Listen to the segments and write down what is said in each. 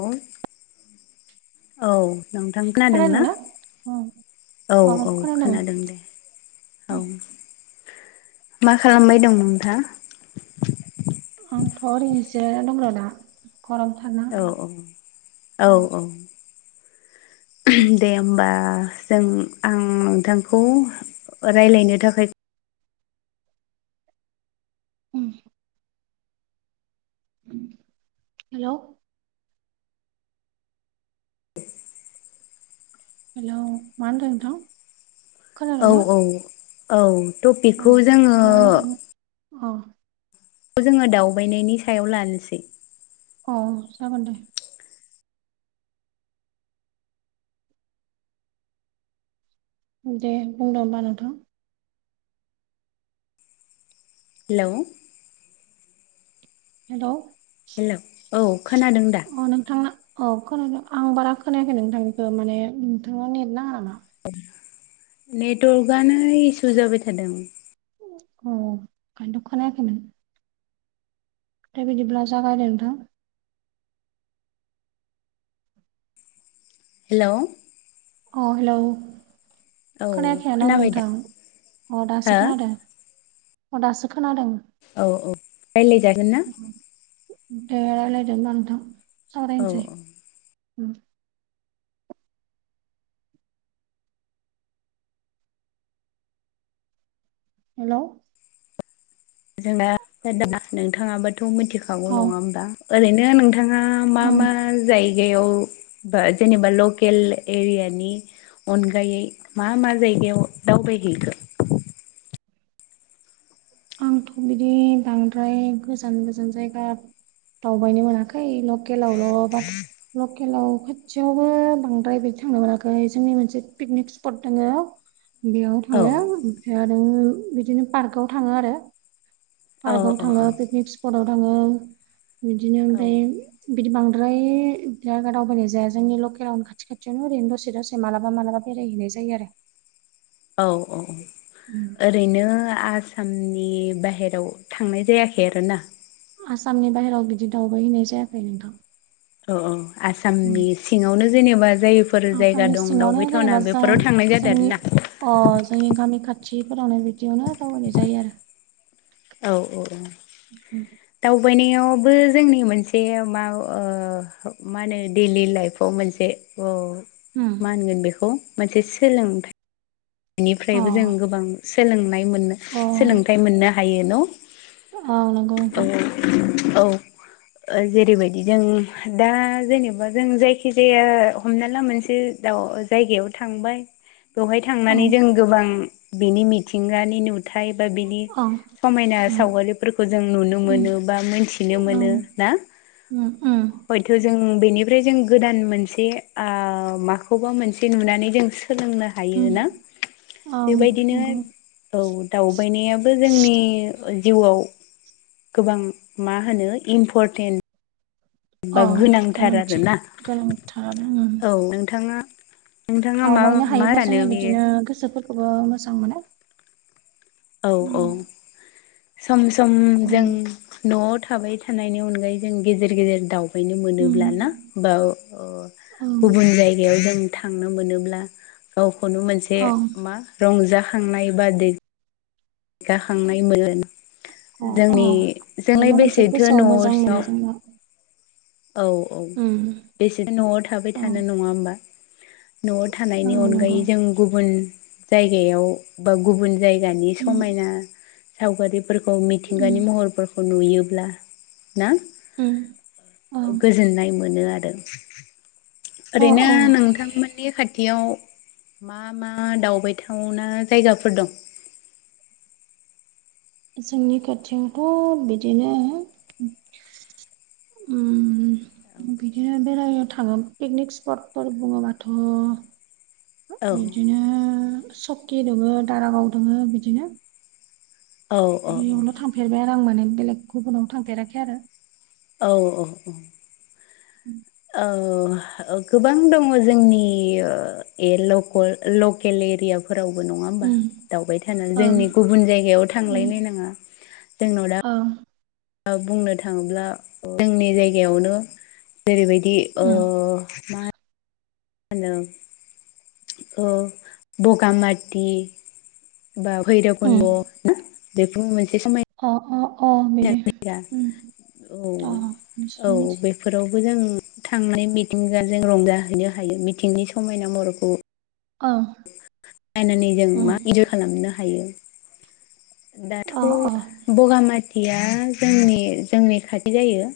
हेल औ नोंथां खोनादों ना खोनादोंना अ औ औ खोनादों दे औ उम, मा खालामबाय दं नोंथाङा आंथ' ओरैनो जिरायना दंङ दा गरम [unintelligible] औ औ औ औ दे होमबा जों आं नोंथांखौ रायज्लायनो थाखाय ओ हेल' हेल' मा होनदों नोंथां औ खोनादोंना औ औ अ टपिकखौ जोङो मा होनदोंमोन अ खौ जोङो दावबायनायनि सायाव लानोसै औ जागोन दे दे बुंदो होमबा नोंथां हेलौ हेल' हेल' औ खोनादों दा अ नोंथांना औ खोनादों आं बारा खोनायाखै नोंथांनिखौ माने नोंथांनाव नेट नाङा नामा नेटवर्कआनो इसु जाबाय थादों अ ओंखायनो खोनायाखै नों दा बिदिब्ला जागायदो नोंथां हेल' अ हेलौ औ खोनायाखै यानो आं खोनाबाय दा नोंथां अ दासो हो खोनादों अ दासो खोनादों औ औ रायज्लायजागोन ना दे रायज्लायदो होनबा नोंथां औ सावरायनोसै औ हेल' जोंना दा नोंथाङाबोथ' मिथिखागौ औ नङा होमबा ओरैनो नोंथाङा मा औ मा जायगायाव जेनेबा लकेल एरियानि अनगायै मा मा जायगायाव दावबायहैखो आंथ' बिदि बांद्राय गोजान गोजान जायगा दावबायनो मोनाखै लकेलावल' बाथ' लकेलाव खाथियावबो बांद्राय बिदि थांनो मोनाखै जोंनि मोनसे पिकनिक स्पट दङो। [inaudible] बेयाव औ थाङो ओमफ्राय आरो बिदिनो पार्कआव थाङो आरो। औ पार्कआव औ थाङो पिकनिक स्पटाव थाङो बिदिनो औ ओमफ्राय बिदि बांद्राय बि दावबायनाय जाया जोंनि लकेलाव। खाथि खाथियावनो ओरैनो दसे दसे माला मालाबा बेरायहैनाय जायो आरो। औ औ उम ओरैनो आसामनि बाहेराव थांनाय जायाखै आरोना। आसामनि बाहहेरायाव बिदि दावबाय हैैनाय जायाखै नोंथां। औ औ आसामनि सिङावनो जेनेबा जायफोर जायगा आसामनि दं सिङावनो दावबायथावना जेनेबा बे जा न'खराव थांनाय जादों आरो जोंनि ना। अ जोंनि गामि खाथिफोरावनो बिदियावनो दावबायनाय जायो आरो। औ औ औ दावबायनायावबो जोंनि मोनसे मा ओ मा होनो दैडलि लाइफआव मोनसे अ उम मा होनगोन बेखौ मोनसे सोलोंथाइ अ बेनिफ्रायबो जों गोबां सोलोंनाय मोननो अ सोलोंथाइ मोननो हायो न'? अ नोंथां औ जेरैबायदि जों दा जेनेबा जों जायखि जाया हमना ला मोनसे दा जायगायाव थांबाय बेवहाय दहाय औ थांनानै जों गोबां बिनि मिथिंगानि नुथाय बा बिनि औ समायना ओम सावगारिफोरखौ जों नुनो ओम मोनो बा मोनथिनो मोनो ना उम उम हयथ' जों बेनिफ्राय जों गोदान मोनसे ओ माखौबा मोनसे नुनानै जों सोलोंनो हायो। ओम योना औ बेबायदिनो नंगौ औ दावबायनायाबो जोंनि जिउआव गोबां मा होनो इम्परटेन्ट। बा औ गोनांथार गोनांथि आरोना गोनांथार आरो उम औ नोंथाङा नोंथाङा मा दावबायनो मा हायोबा सानो जोङो बेयो बिदिनो गोसोफोरखौबो मोजां मोनो। औ औ उम सम सम जों न'आव थाबाय थानायनि अनगायै जों गेजेर गेजेर दाउ नों मोनोब्ला ना उम बा ओ ओं गुबुन जायगा जायगायाव जों थांनो मोनोब्ला गावखौनो मोनसे अ मा रंजाखांनाय बा दै गायगाखांनाय मोनो अ जोंनि जोंनाय माबा मोनसे बेसेथो गोसोआव न' मोजां मोनो सिङाव जोंना औ औ उम बेसे न'आव थाबाय औ थानो नङा होमबा? न'आव थानायनि ओं नंगौ अनगायै जों गुबुन जायगायाव बा गुबुन जायगा गानि उम समायना सावगारिफोरखौ मिथिंगानि उम महरफोरखौ खौ नुयोब्ला ना उम ओं गोजोननाय मोनो आरो अ ओरैनो नोंथांमोन ननि खाथियाव मा मा दावबायथावना जायगाफोर दं? जोंनि खाथियावथ' बिदिनो अ बिदिनो बेरायनो थाङो पिकनिक स्पटफोर बुङोबाथ' औ बिदिनो सकि दङ दारागाव दङ बिदिनो औ बेयावल' थांफेरबाय आरो आं माने बेलेग गुबुनावनो थांफेराखै आरो। औ औ औ [unintelligible] औ गोबां दङ जोंनि लखल लकेल एरिया फोरावबो नङा होमबा उम दावबाय थानो ओं जोंनि गुबुन जायगायाव थांलायलायनाङा जोंनाव दा औ बुंनो थाङोब्ला जोंनि जायगायावनो जेरैबायदि उम मा मा होनो औ बगामाथि बा उम बैरुबखनद बेबो मोनसे समय अ अ बिदि उम औ अ औ नोंसोर बे मिथि बेफोरावबो जों थांनानै मिथिंगाजों रंजाहैनो हायो मिथिंनि समायना महरखौ औ नायनानै जों मा इनजय खालामनो हायो दाथ' अ अ बगामाथिया जोंनि जोंनि खाथि जायो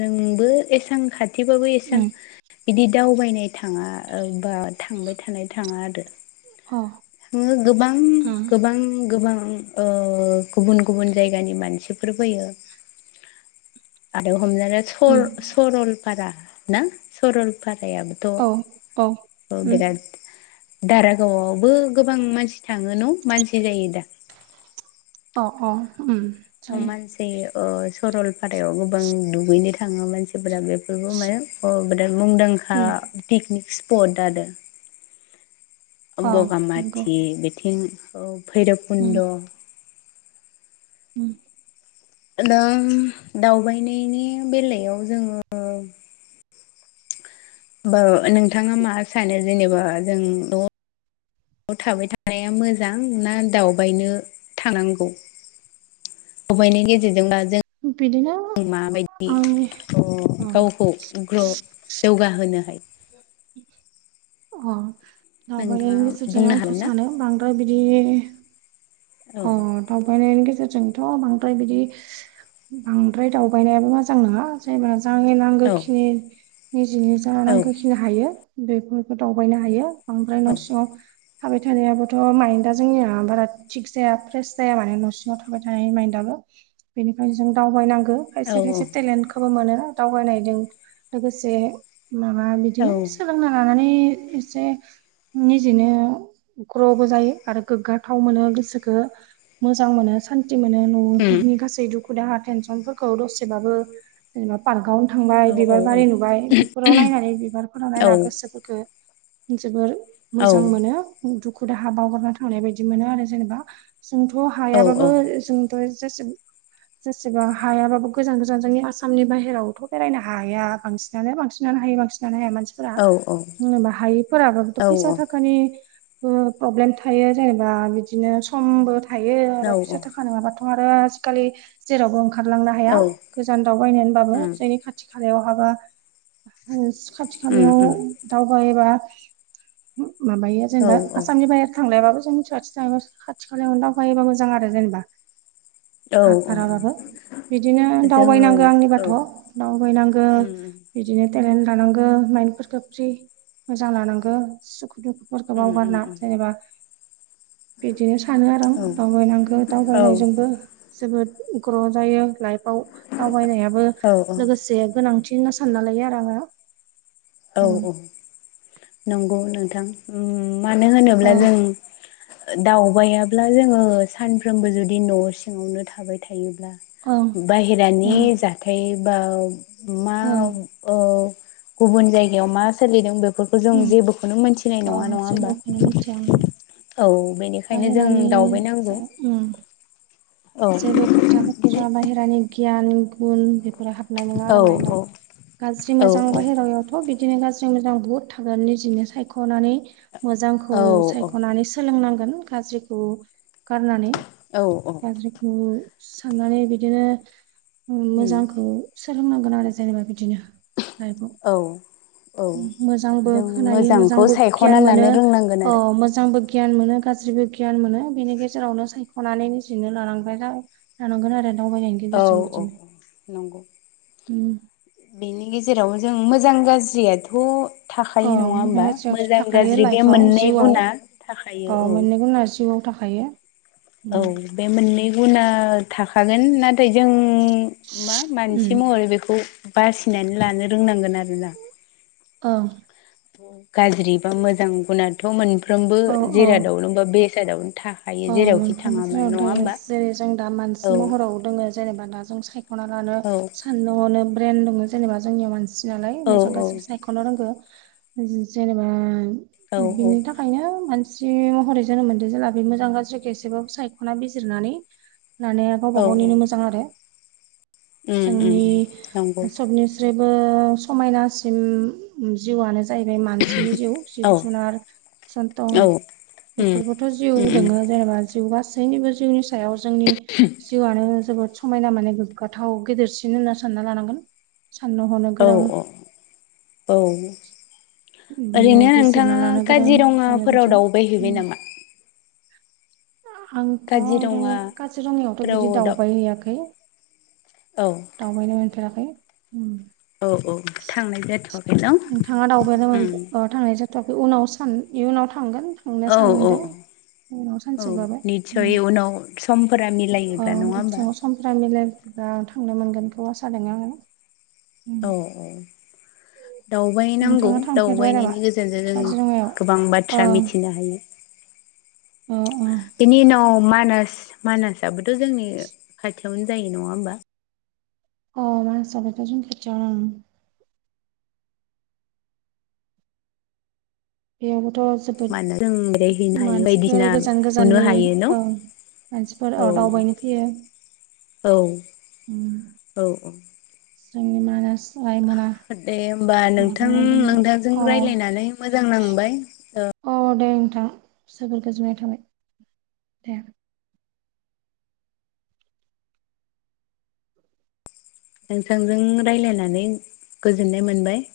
जोंबो एसां खाथि खाथिबाबो एसां उम बिदि दावबायनाय थाङा बा थांबाय थानाय थाङा आरो अ [unintelligible] गोबां उम गोबां गोबां गुबुन गुबुन जायगानि मानसिफोर फैयो आरो हमना ला उम सरलपारा ना सरलपारायाबो था औ औ उम बेरााद दारागावआवबो गोबां मानसि थाङो न' मानसि जायो दा अ अ उम अ जायो मानसि सरलपारायाव गोबां दुगैनो थाङो मानसिफोरा बे बेबो माने मुंदांखा उम पिकनिक स्पट आरो अ नंगौ बगामाथि बिथिं उम भैरबकुन्द उम दा दावबायनायनि बेलायाव जोङो बा नोंथाङा मा सानो जेनेबा जों नवाव थाबाय थानाया मोजां ना दावबायनो थानांगौ दावबायनायनि गेजेरजोंबा जों बिदिनो माबायदि आंनि अ गावखौ ग्र जौगाहोनो हायो अ नोंथाङा दावबायनायनि गेजेरजों बुंनो आंथ' हागोन ना सानो बांद्राय बिदि अ औ दावबायनायनि गेजेरजोंथ' बांद्राय बिदि बांद्राय दावबायनायाबो मोजां नङा जायब्ला जनि औ नांगोखिनि निजिनि जा औ नांगोखिनि हायो बेफोरखौ दावबायनो हायो बांद्रफ्राय न' सिङाव थाबाय थानायाबोथ' माइनदा जोंनिया बारा थिग जाया फ्रेस जाया माने न' सिङाव थाबाय थानाय माइन्दआबो बेनिखायनो जों दावबायनांगौ औ खायसे खायसे टेलेन्टखौबो मोनो दावबायनायजों लोगोसे माबा औ बिदिनो सोलोंना लानानै एसे निजेनो ग्र'बो जायो आरो गोग्गााथाव मोनो गोसोखौ मोजां मोनो सान्थि मोनो न'खरनि गासै दुखु दुखु दाहा टेनसनफोरखौ दसेबाबो जेनेबा पार्कावनो थांबाय बिबार बारि नुबाय बेफोराव नायनानै बिबारफोराव नायना गोसोफोरखो जोबोर मोजां मोनो दुखु दाहा बावगारना थांनाय बायदि मोनो आरो जेनेबा जोंथ' उम औ औ हायाबाबो जोंथ' जेसे जेसेबा हायाबाबो गोजान गोजान जोंनि आसामनि बाहेरायावथ' बेरायनो हाया बांसिन ना बांसिनानो हायो बांसिनानो हाया मान औ औ जेनेबा हायैफोराबाबोथ' फैसा थाखानि प्रब्लेम थायो जेनेबा बिदिनो समबो थायो आरो फैसा थाखा नङाबा आरो आजिखालि जेरावबो ओंखारलांनो हाया उम गोजान दावबायायनानैबाबो जायनि खाथि खाथि खालायाव हाबा खाथि उम खालायाव उम दावगायोबा माबायो औ जेनेबा आसामनि बाहेर थांलायाबाबो जों मिथिवथि थ खा आथिखलायाव अनदावखायोब मोजां आरो जेनेबा औ औ हाथथाराबाबो बिदिनो जोङो दावबायनांगौ औ आंनिबाथ' उम दावबायनांगौ उम बिदिनो टेलेन्ट लानांगौ माइन्न्दफोरखौ फ्रि मोजां लानांगौ सुखु दुखुफोरखौ उम उम बावगारना जेनेबा बिदिनो सानो आरो आं उम दावबायनांगौ औ औ दावबायनायजोंबो जोबोद ग्र' जायो लाइफआव दावबायनायाबो औ औ लोगोसे गोनांथि होनना सानना लायो आरो आङो औ ओं औ नंगौ नोंथां मानो होनोब्ला जों दावबायाब्ला जोङो सानफ्रोमबो जुदि न' सिङावनो थाबाय थायोब्ला औ बाहेरानि जाथाय बा मा ओं गुबुन जायगायाव मा सोलिदों बेफोरखौ जों जेबोखौनो मोनथिनाय नङा ओं अ होमबा जेबोखौनो मिथिया आं औ बेनिखायनो जों बाहेरानि जा दावउबायनांगौ जेबो खोथा बिदि बोाथ्रा बाहेरानि गियान गुन बेफोर हाब हनाय नङा औ आरो माइन्दाव औ गाज्रि औ मोजां बाहहेरायावयावथ' बिदि बिदिनो गाज्रि मोजां बुहुत थाखायो निजिनो सायखनानै मोजांखौ औ सायखनानै सोलोंनांगोन गाज्रिखौ गारनानै औ औ गारिखौ साननानै बिदिनो उम मोजांखौ सोलोंनांगोन आरो जेनेबा बिदिनो लाइफआव औ औ मोजांबो जों खोनायो मोजांखौ मोजांबो गियान सायख'ना मोनो लानो रोंनांगोन औ आरो मोजांबो गियान मोनो गाज्रिबो गियान मोनो बिनि गेजेरावनो सायख'नानै निजिनो लानांबाय थानांगोन आरो दावबायनायनि औ गेजेरजों औ बिदिनो नंगौ उम बेनि गेजेराव जों मोजां गाज्रियाथ' थाखायो औ नङा जों होमबा गासैयावथ' मोजां थाखायो गाज्रि बे लाइफआव मोननै जिउआव गुना थाखायो औ मोननै गुना जिउआव थाखायो औ बे मोननै गुना थाखागोन नाथाय जों मा मानसि महरै बेखौ बासिनानै लानो रोंनांगोन आरोोना औ गाज्रि बा मोजां गुनाथ' मोनफ्रोमबो औ जिरादावनो बा बेसादावनो था अ मोनफ्रोमबो ज जगायावनो थायो जेरै जों दा औ मानसि महराव जेनेबा जों सायखना लानो औ साननो हनो ब्रेन दङो जेनेबा जोंनियाव मानसि सि नालाय औ मोजां गासिबो सायख'नो रोंगौ जेनेबा औ बिनि थाखाय ओंखायनो मानसि महरै जोनोम मोनदों जेला बे मोजां गाज्रिखौ एसेबाबो सायख'ना बिजिरनानै माने औ गावबा उम गावनिनो मोजां आरो उम जोंनि उम नंगौ सबनि जेबो समायनासिम जिउआनो जाहैबाय मानसिनि जिउ जिब औ जुनार सनथ' औ उम बेफोरबोथ' जिउ उम दोङो जेनेबा जिउ गासैनिबो जिउनि सायाव जोंनि जिउआनो जोबोद समायना माने गोग्गाथाव गेदेरसिन होनना सानना लानांगोन साननो हनो औ गोरां औ बिदिनो ओरैनो बिजिरना नोंथाङा लानो गोरों जोङो काजिरङाफोराव बिदिनो दावउबाय हैबाय उम नामा आंथ' काजिरङाफोराव काजिरङायावथ' बिदि दाव दावबाय हैयाखै औ दावबायनो मोनफेराखै ओम औ औ थांनाय जाथ'याखै नोंथाङा दावबायनो मोन अ थांनाय जाथ'वाखै उनाव सा इयुनाव थांगोन थांनो औ औ सानदों उनाव औ सानसेबाबो ओम निस्सय उनाव समफोरा अ मिलायोब्ला नङा होमबा गाबाय [unintelligible] समफ्रा मिलायबा थांनो मोनगोनखौ आसा दं आङो दावबाय नांगौ नोंथाङा थांफेरबाय नामा दावबायनायनि गेजेरजों जोङो काजिरङायाव गोबां औ बाथ्रा मिथिनो हायो औ औ बिनि उनाव मानास मानासाबोथ' जोंनि खाथियावनो जायो नङा होमबा अ मानासाबोथ' जों खाथियावनो ओम बेयावबोथ' जोबोद मानो जों बेरायहैनो हायो मानसिफोर बायदिसिना गोजान नुनो गोजाननि हायो न' ओं मानसिफोर दावबायनो फैयो औ-औ-औ जोंनि मानास रायमना औ दे होमबा नोंथां नोंथांजों [unintelligible] अ रायज्लायनानै मोजां नांबाय औ दे नोंथां जोबोर गोजोननाय थाबाय दे नोंथांजों रायलायनानै गोजोननाय मोनबाय